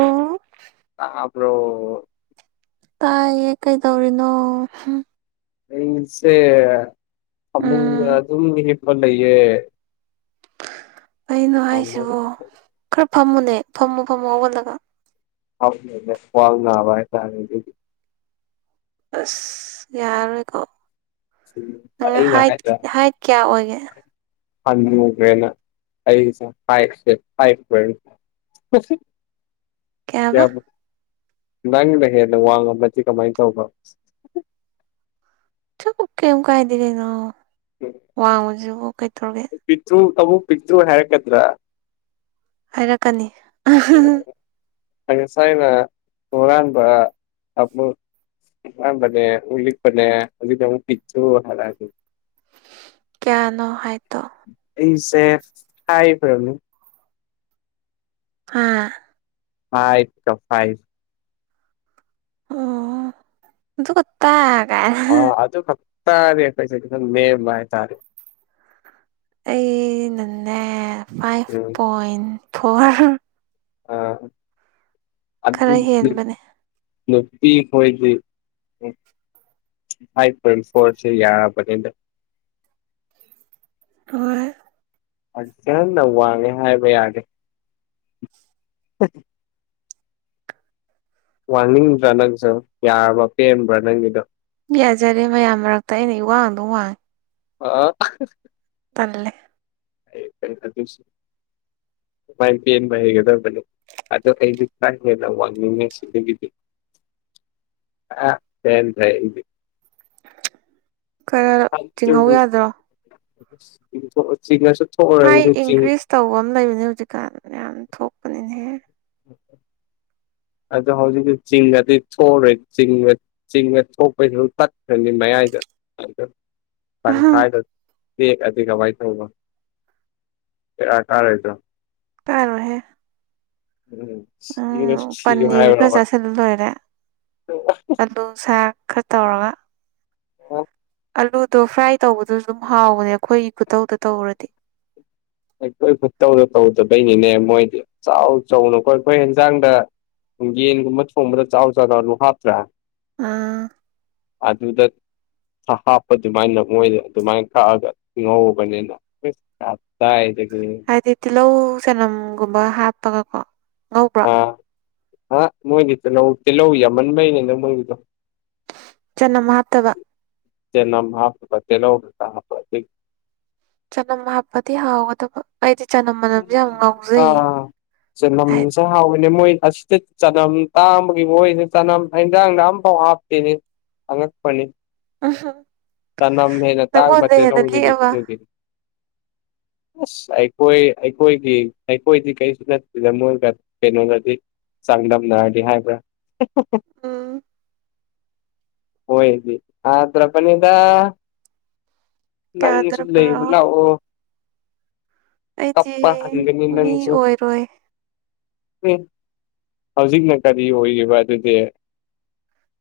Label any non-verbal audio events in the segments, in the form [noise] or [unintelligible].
ꯑꯣ ꯞ꯭ꯔꯣ ꯇꯥꯏꯌꯦ ꯀꯩꯗꯧꯔꯤꯅꯣ ꯁꯦ ꯑꯗꯨ ꯎꯝ ꯑꯗꯨꯝ ꯌꯦ ꯐꯂꯌꯦꯦ ꯀꯩꯅꯣ ꯍꯥꯏꯁꯤꯕꯣ ꯈꯔ ꯐꯝꯃꯨꯅꯦ ꯐꯝꯃꯨ ꯐꯝꯃꯣ ꯍꯧꯒꯠꯂꯒ ꯑꯅꯦ ꯐꯋꯥꯜꯅꯅꯥꯕ ꯍꯥꯏ ꯇꯗꯤ ꯑꯁ ꯌꯥꯔꯣꯏꯀꯣ ꯅꯪꯅ ꯑꯩꯅ ꯍꯥꯏꯠ ꯍꯥꯏꯠ ꯀꯌꯥ ꯑꯣꯏꯒꯦ ꯍꯅ ꯑꯩ ꯀꯥꯏꯁꯦꯞꯥꯏ ꯀꯁꯤ ꯀꯩ ꯍꯥꯏꯕ ꯅꯪꯦ ꯋꯥ ꯀꯃꯥꯏ ꯇꯕ ꯀꯝ ꯀꯥꯏꯗꯒꯅ ꯎꯝ ꯋꯥꯡꯉꯨꯁꯤꯕꯨ ꯀꯩꯊꯧꯔꯒꯦ ꯄꯤꯇꯨ ꯑꯕꯨ ꯄꯤ꯭ꯔ ꯍꯦꯛꯗ꯭ꯔꯥ ꯍꯥꯏꯔꯛꯀꯅꯤ ꯑꯁꯥꯏꯅ ꯃꯔꯥꯟꯕꯥꯟꯕ ꯑ ꯍꯥ ꯃꯅꯦ ꯎꯂꯤꯄꯅꯦ ꯍꯧꯖꯤ ꯄꯤꯆꯨ ꯍꯥꯔꯒ ꯀꯤꯌꯥꯅꯣ ꯍꯥꯏ ꯇꯣ ꯑꯩꯁꯦ ꯍꯥꯏꯈ꯭ꯔꯝꯅꯤ ꯍꯥ [unintelligible] ꯄ꯭ꯔꯣꯐꯥꯏꯜ ꯑꯗꯨꯒꯥ ꯇꯥ ꯒꯥꯏꯅ ꯑ ꯍꯥꯍꯥꯍꯥ ꯑꯗꯨ ꯈꯛ [unintelligible] ꯑꯩꯅꯅꯦ ꯐꯥꯏꯚ ꯎꯝ ꯄꯣꯏꯟ ꯐꯣꯔ ꯑꯥ ꯈꯔ ꯑꯗꯨꯗꯤ ꯍꯦꯟꯕꯅꯦ ꯅꯨꯄꯤ ꯀ‌ꯣꯏꯗ‌ꯦ ꯐꯥꯏꯚ ꯄꯣꯏꯟ ꯐꯣꯔ‍ꯦ ꯁ‌ꯦ ꯌꯥꫪꯕꯅ‌ꯦꯗ ꯫ ꯍꯣꯏ [unintelligible] ꯋꯥꯡꯉꯦ ꯍꯥꯏꯕ ꯌꯥꯗ‌ꯦ ꯋꯥꯡꯅꯤꯡꯗ꯭ꯔꯥ ꯅꯪꯁꯨ, ꯌꯥꯔꯕ ꯄꯦꯟꯕ꯭ꯔꯥ ꯅꯪꯒꯤꯗꯣ? ꯌꯥꯖꯔꯦ ꯃꯌꯥꯝ ꯃꯔꯛꯇ ꯑꯩꯅ ꯏꯋꯥꯡ ꯑꯗꯨꯝ ꯋꯥꯡꯉꯦ ꯑꯥ ꯇꯜꯂꯦ ꯑꯦ [unintelligible] ꯑꯗ‌ꯣꯏꯁꯨ ꯗꯨꯃꯥꯏ ꯄ‌ꯦꯟꯕ ꯍꯩꯒꯗꯕꯅꯤ ꯑꯗꯣ ꯑꯩꯗꯤ ꯈꯔꯥ ꯍꯦꯟꯅ ꯋꯥꯡꯅꯤꯡꯉꯦ ꯁꯤꯗꯒꯤꯗꯤ ꯑꯥ ꯄ‌ꯦꯟꯗ꯭ꯔ‌ꯦ ꯑꯩꯗꯤ ꯈꯔ ꯆꯤꯡꯍꯧ ꯌꯥꯗ꯭ꯔꯣ [unintelligible] ꯍꯥꯏ ꯆꯤꯡ ꯏꯟꯀ꯭ꯔꯤꯖ ꯇꯧꯕ ꯑꯝ ꯂꯩꯕꯅꯦ ꯍꯧꯖꯤꯛꯀꯥꯟ ꯌꯥꯝ ꯊꯣꯛꯄꯅꯤꯅꯦꯍꯦ [inaudible] ꯑꯗꯣ ꯍꯧꯖꯤꯛꯇꯤ ꯆꯤꯡꯉꯗꯤ ꯊ‌ꯣꯑꯔꯣꯏ ꯆꯤꯡꯑ ꯆꯤꯡꯕ ꯊꯣꯛꯄꯩꯗꯨ ꯇꯛꯈ꯭ꯔꯅꯤ ꯃꯌꯥꯏꯗ [unintelligible] ꯇꯪꯈꯥꯏꯗ ꯇ‌ꯦꯛꯑꯗꯤ ꯀꯃꯥꯏ ꯇꯧꯕ, ꯕ‌ꯦꯔꯥ ꯀꯔ‌ꯣꯏꯗ꯭ꯔ‌ꯣ ꯇꯥꯔ‌ꯣꯏ ꯍꯦ ꯎꯝ ꯌ‌ꯦꯡꯉꯁ‌ꯦ ꯄꯅꯤꯔ ꯈꯔꯥ ꯆꯥꯁꯤꯟꯂ ꯂꯣꯏꯔꯦ ꯑꯂꯨ ꯁꯥꯛ ꯈꯔ ꯇꯧꯔꯒ ꯑꯣ ꯑꯂꯨꯗꯣ ꯐ꯭ꯔꯥꯏ ꯇꯧꯕꯗꯁꯨ ꯑꯗꯨꯝ ꯍꯥꯎꯕꯅꯦ ꯑꯩꯈꯣꯏꯒꯤ ꯈꯨꯇꯧꯗ ꯇꯧꯔꯗꯤ ꯑꯩꯈꯣꯏ ꯈꯨꯠꯇꯧꯗ ꯇꯧꯗꯕꯩꯅꯤꯅꯦ ꯃꯣꯏꯗꯤ ꯆꯥꯎ ꯆꯥꯎꯅꯀꯣ ꯑꯩꯈꯣꯏ ꯍ‌ꯦꯟꯁꯥꯡꯗ ꯌꯦꯟꯒꯨꯝꯕ ꯊꯣꯡꯕꯗ ꯆꯥꯎ ꯆꯥꯎ ꯑꯂꯨ ꯍꯥꯞꯇ꯭ꯔꯥ? ꯑꯥ ꯑꯗꯨꯗ ꯍꯥꯞꯄ ꯑꯗꯨꯃꯥꯏꯅ ꯃꯣꯏꯅ ꯑꯗꯨꯃꯥꯏꯅ ꯀꯛꯑꯒ ꯉꯧꯕꯅ‌ꯦꯅ [unintelligible] ꯀꯥꯏꯗꯒꯤ ꯍꯥꯏꯗꯤ ꯇꯤꯜꯍꯧ ꯆꯅꯝꯒꯨꯝꯕ ꯍꯥꯞꯄꯒꯀꯣ ꯉꯧ ꯑꯥ ꯃꯣꯏꯒꯤ ꯇꯤꯍꯧ ꯇꯤꯜꯍꯧ ꯌꯥꯝꯃꯟꯕꯩꯅꯤꯗ ꯃꯣꯏꯒꯤꯗꯣ ꯆꯅꯝ ꯍꯥꯞꯇꯕ ꯆꯅꯝ ꯍꯥꯞꯇꯕ ꯇꯤꯜꯍꯧ ꯈꯛꯇ ꯍꯥꯞꯄ ꯑꯗꯨꯒꯤ ꯆꯅꯝ ꯍꯥꯞꯄꯗꯤ ꯍꯥꯎꯒꯗꯕ ꯑꯩꯗꯤ ꯆꯅꯝ ꯃꯅꯝꯁꯦ ꯌꯥꯝ ꯉꯥꯎꯖꯩꯌꯦ ꯑꯥ ꯍꯥꯏ ꯆꯅꯝꯁꯦ ꯍꯥꯎꯕꯅꯦ ꯃꯣꯏ ꯑꯁ [unintelligible] ꯆꯅꯝ ꯇꯥꯡꯕꯒꯤ ꯃ‌ꯣꯏꯖ‌ꯦ ꯆꯅꯝ ꯍ‌ꯦꯟꯖꯥꯡꯗ ꯑꯝꯐꯥꯎ ꯍꯥꯞꯇꯦꯅꯦ ꯑꯉꯛꯄꯅꯤ ꯎꯝꯍꯨꯝ ꯆꯅꯝ ꯍꯦꯟꯅ ꯇꯥꯡꯕ ꯅꯪꯉꯣꯟꯗ ꯍꯦꯟꯅ ꯇꯤꯜꯍꯧꯗꯒꯤ ꯂꯤꯛꯑꯕ ꯑꯗꯨꯒꯤ ꯑꯁ ꯑꯩ ꯍ‌ꯣꯏ ꯑꯩꯈꯣꯏꯗꯤ ꯑꯩꯈꯣꯏꯗꯤ ꯀꯩꯁꯨ ꯅꯠꯇꯦꯗ ꯃꯣꯏꯒ ꯀꯩꯅꯣꯒꯗꯤ ꯆꯥꯡꯗꯝꯅꯔꯗꯤ ꯍꯥꯏꯕ꯭ꯔꯥ ꯎꯝ ꯍꯣꯏꯗꯤ ꯑ ꯇ꯭ꯔꯄꯅꯤꯗ ꯅꯪꯒꯤꯁꯨ ꯀꯌꯥꯗꯔ ꯂꯩꯌꯦꯕ ꯄꯨꯔꯛꯑꯣ ꯂꯥꯛꯑꯣ ꯑꯩꯗꯤ ꯀꯄꯥ ꯍꯪꯒꯅꯤ ꯃꯤ ꯅꯪꯁꯨ ꯑꯣꯏꯔꯣꯏ ꯍꯧꯖꯤꯛꯅ ꯀꯔꯤ ꯑꯣꯏꯔꯤꯕ ꯑꯗꯨꯗꯤ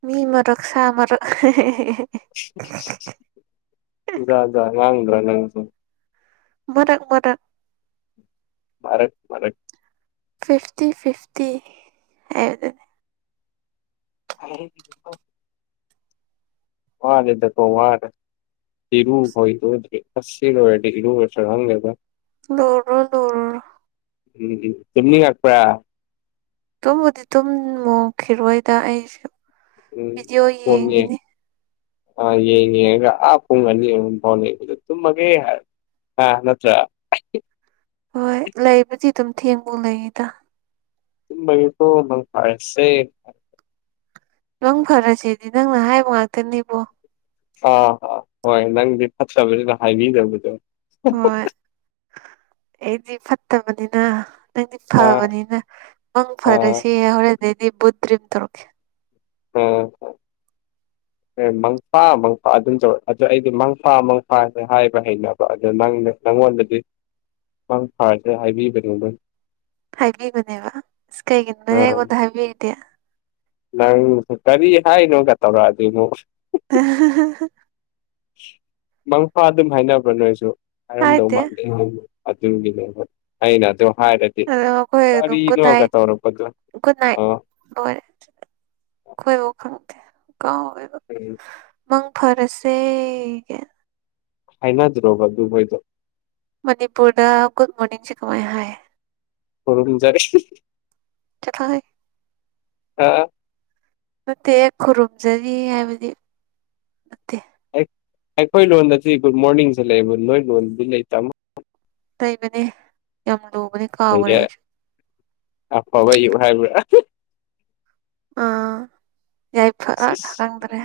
ꯃꯤ ꯃꯔꯛ ꯁꯥ ꯃꯔꯛ ꯌꯥ ꯋꯥꯉꯗ꯭ꯔ ꯅꯪ ꯁ ꯃꯊꯛ ꯃꯊꯛ ꯃꯔꯔꯛ ꯃꯔꯔꯛ ꯐꯤꯐꯇꯤ ꯐꯤꯐꯇꯤ ꯍꯥꯏꯕꯗꯨꯅꯤ ꯑꯣ ꯋꯥꯅꯦꯗ ꯀꯣ ꯋꯥꯔꯦ ꯍꯔꯨ ꯍꯣꯏꯔꯔ ꯍꯪ ꯂꯩꯦꯗ ꯂꯧꯣ ꯎꯝ ꯆꯨꯝꯅꯤ ꯉꯥꯛꯄ꯭ꯔꯥ ꯇꯨꯝꯕꯨꯗꯤ ꯇꯨꯝ ꯃꯣꯡꯈꯤꯔꯣꯏꯗ ꯑꯩꯁꯨ ꯎꯝ ꯚꯤꯗꯤꯑꯣ ꯌꯦꯡꯈꯤꯅꯤ ꯑ ꯌꯦꯡꯉ ꯌꯦꯄꯨꯡꯒꯅꯤ ꯐꯥꯎ ꯇꯃꯒꯦ ꯍꯥꯏ ꯑꯥ ꯅꯠꯇ꯭ꯔ ꯍꯣꯏ ꯂꯩꯕꯨꯗꯤ ꯑꯗꯨꯝ ꯊꯦꯡꯕ ꯂꯩꯌꯦꯗ ꯃꯒꯤ ꯇꯣ ꯃꯪ ꯄꯥꯏꯁꯦ ꯅꯪ ꯐꯔꯁꯤꯗꯤ ꯅꯪꯅ ꯍꯥꯏꯕ ꯉꯥꯛꯇꯅꯦꯕꯣ ꯑꯥ ꯑꯥ ꯍꯣꯏ ꯅꯪꯗꯤ ꯐꯠꯇꯕꯕꯁꯤꯗ ꯍꯥꯏꯕꯤꯗꯕꯗꯣ ꯍꯣꯏ ꯑꯩꯗꯤ ꯐꯠꯇꯕꯅꯤꯅ ꯅꯪꯗꯤ ꯑꯥ ꯐꯕꯅꯤꯅ ꯃꯪ ꯑꯥ ꯐꯔꯁꯤ ꯍꯣꯔꯦꯟꯗꯩꯗꯤ ꯕꯨꯠ ꯗ꯭ꯔꯤꯝ ꯇꯧꯔꯛꯀꯦ ꯑꯣ ꯖꯃꯃ ꯑꯦ ꯃꯪꯐꯥ ꯃꯪꯐꯥ ꯑꯗꯨꯝ ꯇꯧꯔꯦ ꯑꯗꯨꯣ ꯑꯩꯗꯤ ꯃꯪꯐꯥ ꯃꯪꯐꯥ ꯍꯥꯏꯕ ꯍꯅꯕ ꯑꯗꯣ ꯅꯪ ꯅꯪꯉꯣꯟꯗꯗꯤ ꯅꯪ ꯐꯔꯁꯦ ꯍꯥꯏꯕꯤꯕꯅꯦꯣ ꯑꯗꯨ ꯍꯥꯏꯕꯤꯕꯅꯦꯕ ꯑꯁ ꯀꯩꯒꯤꯅꯣ ꯅꯪꯅꯦ ꯑꯩꯉꯣꯟꯗ ꯍꯥꯏꯕꯤꯔꯤꯗꯤꯦ ꯅꯪ ꯀꯔꯤ ꯍꯥꯏꯅꯣ ꯀꯥ ꯇꯧꯔꯗꯤ ꯅꯨ [unintelligible] ꯃꯪꯐꯥ ꯑꯗꯨꯝ ꯍꯥꯏꯅꯕ꯭ꯔꯥ ꯅꯣꯏꯁꯨ ꯍꯥꯏꯔꯝꯗꯧ ꯍꯥꯏꯗꯦ ꯃꯥꯥꯟꯗꯦ ꯑꯗꯨꯒꯤꯅꯦ ꯑꯩꯅ ꯑꯗꯨ ꯍꯥꯏꯔꯒ ꯔꯤ ꯑꯗꯣ ꯑꯩꯈꯣꯏ ꯑꯗꯨꯝ ꯀꯔꯤꯅꯣꯒ ꯇꯧꯔꯄ ꯑꯗꯨ ꯑꯥ ꯍꯣꯏ ꯈꯣꯏꯕꯨ ꯈꯪꯗꯦ ꯀꯥꯎꯋꯦꯕ ꯃꯪ ꯐꯔꯁꯦ ꯒꯥ ꯍꯥꯏꯅꯗꯔꯣꯕ ꯑꯗꯨꯕꯣꯏꯗꯣ ꯃꯅꯤꯄꯨꯔꯗ ꯒꯨꯗ ꯃꯣꯔꯅꯤꯡꯖꯦ ꯀꯃꯥꯏ ꯍꯥꯏ ꯈꯨꯔꯨꯝꯖꯥꯔꯤ ꯆꯠꯂꯣꯍꯦ ꯑꯥ ꯅꯠꯇꯦ ꯈꯨꯔꯨꯝꯖꯔꯤ ꯍꯥꯏꯕꯗꯤ ꯅꯠꯇꯦ ꯑꯩꯈꯣꯏ ꯂꯣꯟꯗꯗꯤ ꯒꯨꯗ ꯃꯣꯔꯅꯤꯡꯖꯦ ꯂꯩꯕ ꯅꯣꯏ ꯂꯣꯟꯗꯤ ꯂꯩ ꯇꯥꯃ ꯂꯩꯕꯅꯦ ꯌꯥꯝ ꯂꯨꯕꯅꯦ ꯀꯥꯎꯈ꯭ꯔꯦ ꯂꯩꯌꯦ ꯑꯩꯁꯨ ꯑꯐꯕ ꯑꯌꯨꯛ ꯍꯥꯏꯕ꯭ꯔꯥ ꯑꯥ ꯌꯥꯏꯐꯥ ꯏꯁ ꯈꯪꯗ꯭ꯔꯦ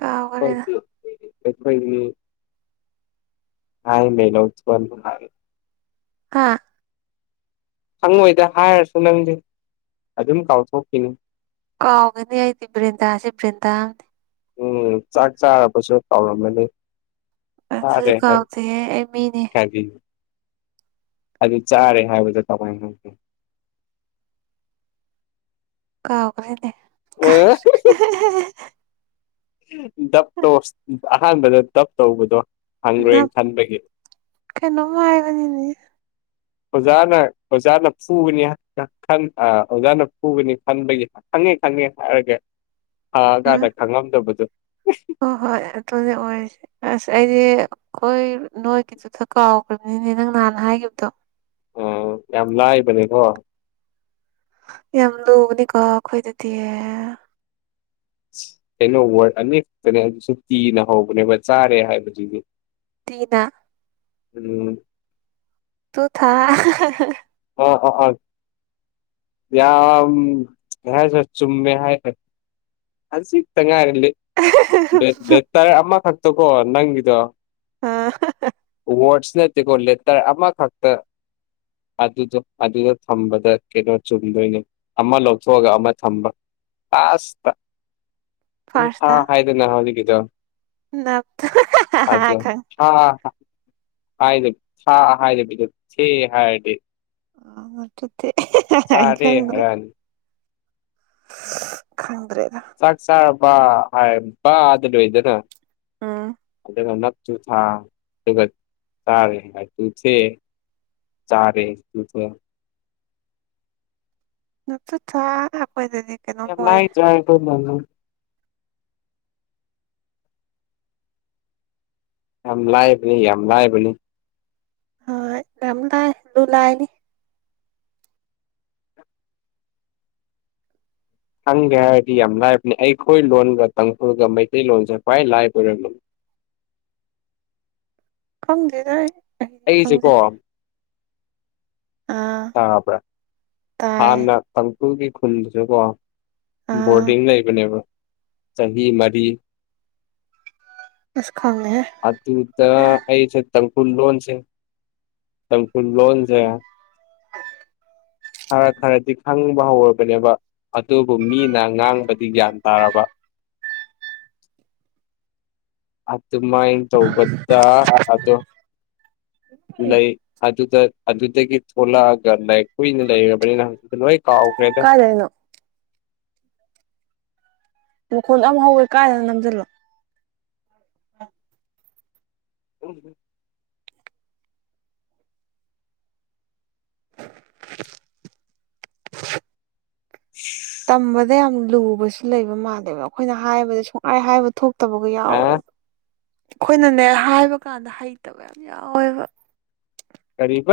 ꯀꯥꯎꯈ꯭ꯔꯦꯗ ꯑꯩꯈꯣꯏꯒꯤ [unintelligible] ꯍꯥ ꯈꯪꯉꯣꯏꯗ ꯍꯥꯏꯔꯁꯨ ꯅꯪꯗꯤ ꯑꯗꯨꯝ ꯀꯥꯎꯊꯣꯛꯈꯤꯅꯤ ꯀꯥꯎꯒꯅꯤ ꯑꯩꯗꯤ ꯕ꯭ꯔꯤꯟꯗꯥꯁꯦ ꯕ꯭ꯔꯤꯟꯗꯥꯑꯝꯅꯤ ꯎꯝ ꯆꯥꯛ ꯆꯥꯔꯕꯁꯨ ꯀꯥꯎꯔꯝꯃꯅꯤ ꯑꯗꯨꯁꯨ ꯆꯥꯔꯦ ꯀꯥꯎꯗꯦꯍꯦ ꯑꯩ ꯃꯤꯅꯤ ꯍꯥꯏꯌꯣ [unintelligible] ꯑꯗꯨ ꯆꯥꯔꯦ ꯍꯥꯏꯕꯗꯨ ꯀꯃꯥꯏꯟ ꯉꯥꯡꯒꯦ ꯀꯥꯎꯒ꯭ꯔꯦꯅꯦ ꯍꯥꯏꯒꯦ ꯗꯞꯇꯣ ꯑꯍꯥꯟꯕꯗ ꯗꯞ ꯇꯧꯕꯗꯣ ꯍꯪꯒ꯭ꯔꯦ ꯅꯞ ꯈꯟꯕꯒꯤ ꯀꯩꯅꯣꯝ ꯍꯥꯏꯕꯅꯤꯅꯦ ꯑꯣꯖꯥꯅ ꯑꯣꯖꯥꯅ ꯐꯨꯕꯅꯤ ꯑꯥ ꯑꯣꯖꯥꯅ ꯐꯨꯕꯅꯤ ꯈꯟꯕꯒꯤ ꯈꯪꯉꯦ ꯈꯪꯉꯦ ꯍꯥꯏꯔꯒꯦ ꯎꯝ ꯍꯪꯉꯥꯀꯟꯗ ꯈꯪꯉꯝꯗꯕꯗꯨ ꯍꯣꯏ ꯍꯣꯏ ꯑꯗꯨꯅꯦ ꯑꯣꯏꯔꯁꯦ ꯑꯁ ꯑꯩꯗꯤ ꯈꯣꯏ ꯅꯣꯏ ꯑꯗꯨꯗ ꯀꯥꯎꯒ꯭ꯔꯕꯅꯤꯅꯦ ꯅꯪ ꯅꯍꯥꯟ ꯍꯥꯏꯒꯤꯕꯗꯣ ꯎꯝ ꯌꯥꯝ ꯂꯥꯏꯕꯅꯤꯀꯣ ꯌꯥꯝ ꯂꯨꯕꯅꯤꯀꯣ ꯑꯈꯣꯏꯗꯗꯤ ꯀꯩꯅꯣ ꯋꯥꯔꯗ ꯑꯅꯤ ꯈꯛꯇꯅꯦ ꯑꯗꯨꯁꯨ ꯀꯤꯅ ꯍꯧꯕꯅꯦꯕ ꯆꯥꯔꯦ ꯍꯥꯏꯕꯗꯨꯗꯤ ꯇꯤꯅ ꯎꯝ ꯇꯨ ꯊꯥ ꯑꯣ ꯑꯥ ꯑꯥ ꯌꯥꯝ ꯀꯩ ꯍꯥꯏꯁꯤꯔꯥ ꯆꯨꯝꯃꯦ ꯍꯥꯏ ꯈꯥꯖꯤꯛꯇ ꯉꯥꯏꯔꯦ ꯂꯦꯇꯔ ꯑꯃꯈꯛꯇꯀꯣ ꯅꯪꯒꯤꯗꯣ ꯑꯥ ꯋꯥꯔꯗꯁ ꯅꯠꯇꯦꯀꯣ ꯂꯦꯇꯔ ꯑꯃꯈꯛꯇ ꯑꯗꯨꯗꯣ ꯑꯗꯨꯗꯣ ꯊꯝꯕꯗ ꯀꯩꯅꯣ ꯆꯨꯝꯗꯣꯏꯅꯦ ꯑꯃ ꯂꯧꯊꯣꯛꯑꯒ ꯑꯃ ꯊꯝꯕ ꯑꯥꯁ ꯇꯨ ꯊꯥ ꯍꯥꯏꯗꯅ ꯍꯧꯖꯤꯛꯀꯤꯗꯣ ꯅꯠꯇꯥ ꯑꯗꯣ ꯈꯪ ꯊꯥ ꯍꯥꯏꯗ ꯊꯥ ꯍꯥꯏꯗꯕꯤꯗ ꯊꯦ ꯍꯥꯏꯔꯗꯤ [unintelligible] ꯇꯨ ꯊꯦ ꯑꯩ ꯆꯥꯔꯦ ꯈꯪꯗ꯭ꯔꯦ ꯍꯥꯏꯔꯛꯑꯅꯤ ꯈꯪꯗ꯭ꯔꯦꯗ ꯆꯥꯛ ꯆꯥꯔꯕ ꯍꯥꯏ ꯕ ꯗꯥ ꯂꯣꯏꯗꯅ ꯎꯝ ꯑꯗꯨꯒ ꯅꯛꯇꯨ ꯊꯥ ꯑꯗꯨꯒ ꯆꯥꯔꯦ ꯇꯨ ꯊꯦ ꯆꯥꯔꯦ ꯇꯨ ꯊꯦ [unintelligible] ꯑꯣꯏꯔꯦ [unintelligible] ꯌꯥꯝ ꯂꯥꯏꯕꯅꯤ ꯌꯥꯝ ꯂꯥꯏꯕꯅꯤ ꯍ ꯌꯥꯝ ꯂꯨ ꯂꯥꯏꯅꯤ ꯈꯪꯒꯦ ꯍꯥꯏꯔꯗꯤ ꯌꯥꯝ ꯂꯥꯏꯕꯅꯤ ꯑꯩꯈꯣꯏ ꯂꯣꯟꯒ ꯇꯥꯡꯈꯨꯜꯒ ꯃꯩꯇꯩꯂꯣꯟꯁꯦ ꯈ꯭ꯋꯥꯏ ꯂꯥꯏꯕ ꯑꯣꯏꯔꯝꯃꯦ ꯈꯪꯗꯦꯗ ꯑꯩ ꯑꯩꯗꯤ ꯑꯩꯁꯦꯀꯣ ꯑ ꯇꯥꯕ꯭ꯔꯥ ꯍꯥꯟꯅ ꯇꯥꯡꯈꯨꯜꯒꯤ ꯈꯨꯜꯁꯤꯀꯣ ꯑꯥ ꯕꯣꯔꯗꯤꯡ ꯂꯩꯕꯅꯦꯕ ꯆꯍꯤ ꯃꯔꯤ ꯑꯁ ꯈꯪꯉꯦꯍꯦ ꯑꯗꯨꯗ ꯑꯩꯁꯦ ꯇꯥꯡꯈꯨꯜ ꯂꯣꯟꯁꯦ ꯇꯥꯡꯈꯨꯟ ꯂꯣꯟꯁꯦ ꯈꯔ ꯈꯔꯗꯤ ꯈꯪꯕ ꯍꯧꯔꯕꯅꯦꯕ ꯑꯗꯨꯕꯨ ꯃꯤꯅ ꯉꯥꯡꯕꯗꯤ ꯒ꯭ꯌꯥꯟ ꯇꯥꯔꯕ ꯑꯗꯨꯃꯥꯏꯅ ꯇꯧꯕꯗ ꯑꯗꯣ ꯂꯩ ꯑꯗꯨꯗ ꯑꯗꯨꯗꯒꯤ ꯊꯣꯂꯛꯑꯒ ꯂꯥꯏꯛ ꯀꯨꯏꯅ ꯂꯩꯔꯕꯅꯤꯅ ꯍꯧꯖꯤꯛꯇꯤ ꯂꯣꯏ ꯀꯥꯎꯈ꯭ꯔꯦꯗ ꯃꯈꯣꯜ ꯌꯥꯝ ꯍꯧꯋꯦ ꯀꯥꯏꯗꯅꯣꯃ ꯅꯝꯁꯤꯜꯂꯣ [unintelligible] [unintelligible] [unintelligible] ꯈꯨꯝꯕꯗ ꯌꯥꯝ ꯂꯨꯕꯁꯨ ꯂꯩꯕ ꯃꯥꯜꯂꯦꯕ ꯑꯩꯈꯣꯏꯅ ꯍꯥꯏꯕꯗ ꯁꯨꯡꯈꯥꯏ ꯍꯥꯏꯕ ꯊꯣꯛ ꯇꯕꯒ ꯑ ꯌꯥꯎꯋꯦꯕ ꯑꯩꯈꯣꯏꯅꯅꯦ ꯍꯥꯏꯕ ꯀꯥꯟꯗ ꯍꯩꯇꯕ ꯌꯥꯝ ꯌꯥꯎꯋꯦꯕ ꯀꯔꯤꯕ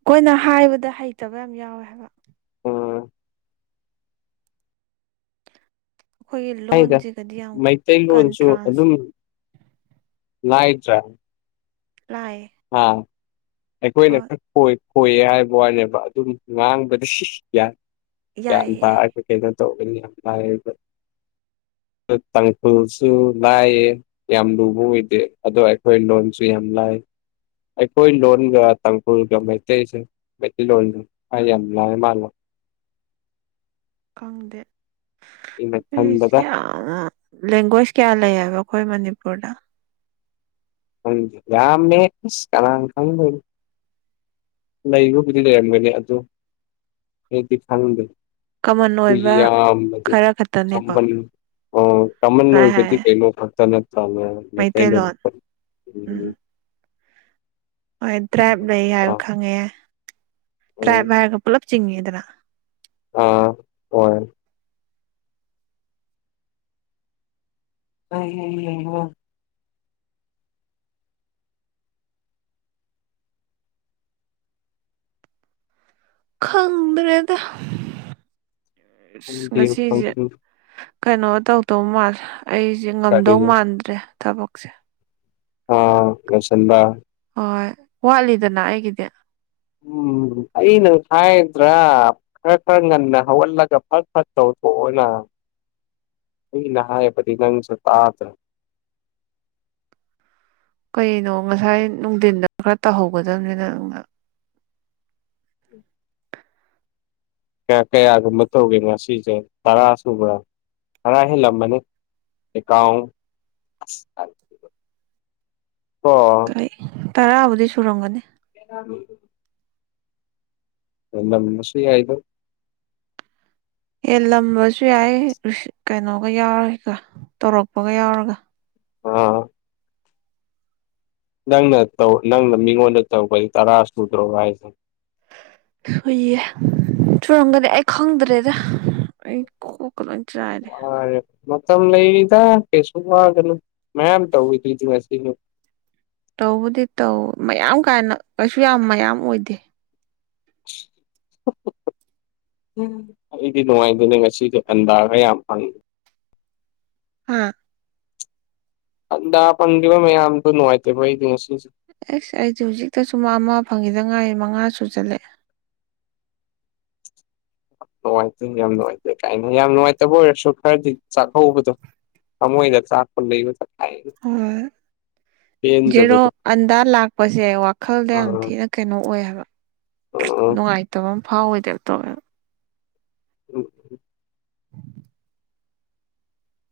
ꯑꯩꯈꯣꯏꯅ ꯍꯥꯏꯕꯗ ꯍꯩꯇꯕ ꯌꯥꯝ ꯌꯥꯎꯋꯦ ꯍꯥꯏꯕ ꯑꯣ ꯑꯩꯈꯣꯏꯒꯤ ꯍꯥꯏꯗ ꯂꯣꯟꯁꯤꯒꯗꯤ ꯌꯥꯝ ꯃꯩꯇꯩꯂꯣꯟꯁꯨ ꯀꯟꯇ꯭ꯔꯥꯟꯁ ꯑꯗꯨꯝ ꯂꯥꯏꯗ꯭ꯔꯥ ꯂꯥꯏ ꯍꯥꯥ ꯑꯩꯈꯣꯏꯅ ꯈꯛ ꯍꯣꯏ ꯈꯣꯏꯌꯦ ꯍꯥꯏꯕ ꯋꯥꯅꯦꯕ ꯑꯗꯨꯝ ꯉꯥꯡꯕꯗ [unintelligible] ꯒ꯭ꯌꯥꯟ ꯌꯥꯏ ꯌꯥꯏ ꯇꯥꯔꯅꯤ [unintelligible] ꯇꯥꯡꯈꯨꯜꯁꯨ ꯂꯥꯏꯌꯦ ꯌꯥꯝ ꯂꯨꯕ ꯑꯣꯏꯗꯦ ꯑꯗꯣ ꯑꯩꯈꯣꯏ ꯂꯣꯟꯁꯨ ꯌꯥꯝ ꯂꯥꯏ ꯑꯩꯈꯣꯏ ꯂꯣꯟꯒ ꯇꯥꯡꯈꯨꯜꯒ ꯃꯩꯇꯩꯁꯦ ꯃꯩꯇꯩꯂꯣꯟꯗ ꯌꯥꯝ ꯂꯥꯏꯕ ꯃꯥꯜꯂꯦ ꯈꯪꯗꯦ ꯑꯩꯅ ꯑꯩꯁꯦ ꯈꯟꯕꯗ ꯌꯥꯝ ꯂꯦꯡꯒ꯭ꯋꯣꯏꯁ ꯀꯌꯥ ꯂꯩꯌꯦꯕ ꯑꯩꯈꯣꯏ ꯃꯅꯤꯄꯨꯔꯗ ꯈꯪꯗꯦ ꯌꯥꯝꯃꯦ ꯑꯁ ꯀꯅꯥꯅ ꯈꯪꯗꯣꯏꯅꯣ ꯂꯩꯕꯕꯨꯗꯤ ꯂꯩꯔꯝꯒꯅꯤ ꯑꯗꯨ [unintelligible] ꯈꯪꯗꯦ ꯀꯃꯟ ꯑꯣꯏꯕ [unintelligible] ꯑꯣ ꯈꯔ ꯈꯛꯇꯅꯦꯀꯣ ꯀꯃꯟ ꯁꯨꯃꯥꯏ ꯍꯥꯏ ꯃꯩꯇꯩꯂꯣꯟ ꯎꯝ [unintelligible] ꯍꯣꯏ ꯇ꯭ꯔꯥꯏꯕ ꯂꯩ ꯍꯥꯏꯕ ꯈꯪꯉꯦ ꯎꯝ ꯇ꯭ꯔꯥꯏꯕ ꯍꯥꯏꯔꯒ ꯄꯨꯂꯞ ꯆꯤꯡꯉꯤꯗꯅ ꯑꯥ ꯍꯣꯏ [unintelligible] ꯈꯪꯗ꯭ꯔꯦꯗ ꯑ ꯉꯁꯤꯁꯦ ꯀꯩꯅꯣ ꯇꯧꯗꯧ ꯃꯥꯜꯂꯦ ꯑꯩꯁꯦ ꯀꯔꯤ ꯉꯝꯗꯧ ꯃꯥꯟꯗ꯭ꯔꯦ ꯊꯕꯛꯁꯦ ꯑ [unintelligible] ꯍꯣꯏ ꯋꯥꯠꯂꯤꯗꯅ ꯑꯩꯒꯤꯗꯤ ꯎꯝ ꯑꯩꯅ ꯍꯥꯏꯗ꯭ꯔꯥ ꯈꯔ ꯈꯔ ꯉꯟꯅ ꯍꯧꯒꯠꯂꯒ ꯐꯠ ꯐꯠ ꯇꯧꯊꯣꯛꯑꯣꯅ ꯑꯩꯅ ꯍꯥꯏꯕꯗꯤ ꯅꯪꯁꯨ ꯇꯥꯗ꯭ꯔꯥ ꯀꯩꯅꯣ ꯉꯁꯥꯏ ꯅꯨꯡꯊꯤꯟꯗ ꯈꯔ ꯇꯧꯍꯧꯒꯗꯕꯅꯤꯅ ꯅꯪꯅ ꯀꯌꯥꯒꯨꯝꯕ ꯇꯧꯒꯦ ꯉꯁꯤꯁꯦ ꯇꯔꯥ ꯁꯨꯕ꯭ꯔꯥ ꯇꯔꯥ ꯍꯦꯜꯂꯝꯃꯅꯤ ꯑꯦ ꯑ ꯑꯩ ꯇꯔꯥꯕꯨꯗꯤ ꯁꯨꯔꯝꯒꯅꯤ [inaudible] ꯅ ꯁꯤꯔꯤ ꯍꯥꯏꯗ ꯑꯦ ꯂꯝꯕꯁꯨ ꯌꯥꯏ ꯀꯩꯅꯣꯒ ꯌꯥꯎꯔꯒ ꯇꯧꯔꯛꯄꯒ ꯌꯥꯎꯔꯒ ꯑ ꯅꯪꯅꯧ ꯅꯪꯅ ꯃꯤꯉꯣꯟꯗ ꯇꯧꯕꯒꯤ ꯇꯔꯥ ꯁꯨꯗ꯭ꯔꯣ ꯍꯥꯏꯁꯦ ꯍꯨꯏꯌꯦ ꯆꯨꯔꯝꯒꯗꯤ ꯑꯩ ꯈꯪꯗ꯭ꯔꯦꯗ ꯑꯩ ꯀꯣꯛꯀ ꯂꯣꯏ ꯆꯥꯏꯔꯦ ꯃꯥꯔꯦ ꯃꯇꯝ ꯂꯩꯗ ꯀꯩꯁꯨ ꯋꯥꯒꯅꯨ ꯃꯌꯥꯝ ꯇꯧꯋꯗ꯭ꯔꯤꯗꯤ ꯉꯁꯤꯁꯨ ꯇꯧꯕꯗꯤ ꯇꯧ ꯃꯌꯥꯝ ꯀꯥꯏꯅ ꯀꯩꯁꯨ ꯌꯥꯝ ꯃꯌꯥꯝ ꯑꯣꯏꯗꯦ [inaudible] ꯑꯩꯗꯤ ꯅꯨꯡꯉꯥꯏꯖꯅꯦ ꯉꯁꯤꯁꯨ ꯑꯟꯗꯥꯒ ꯌꯥꯝ ꯐꯪꯉꯦ ꯎ ꯗꯥ ꯄꯟꯕ ꯃꯌꯥꯝ ꯑꯃꯅꯨꯡꯉꯥꯏꯇꯦ ꯑꯦꯁ ꯑꯩꯗꯤ ꯍꯧꯖꯤꯛꯇꯁꯨ ꯑꯃ ꯐꯪꯉꯤꯗ ꯉꯥꯏ ꯃꯉꯥꯁꯨ ꯆꯠꯂꯦ ꯅꯨꯡꯉꯥꯏꯇꯦ ꯌꯥꯝ ꯅꯨꯡꯉꯥꯏꯇꯦ ꯀꯥꯏꯅ ꯌꯥꯝ ꯅꯨꯡꯉꯥꯏꯇꯕ ꯑꯣꯏꯔꯁꯨ ꯈꯔꯗꯤ ꯆꯥꯛꯍꯧꯕꯗꯣ ꯊꯃꯣꯏꯗ ꯆꯥꯛ ꯂꯩꯕ ꯍꯣꯏ ꯖꯦꯔꯣ ꯄꯦꯟꯗꯕꯗꯣ ꯑꯟꯗꯥ ꯂꯥꯛꯄꯁꯦ ꯋꯥꯈꯜꯗ ꯌꯥꯝ ꯊꯤꯅ ꯀꯩꯅꯣ ꯑꯣꯏꯌꯦꯕ ꯑꯣ ꯑꯣ ꯇꯕ ꯑꯃ ꯐꯥꯎꯋꯏꯗꯕ ꯇꯧꯋꯦꯕ ꯎꯝ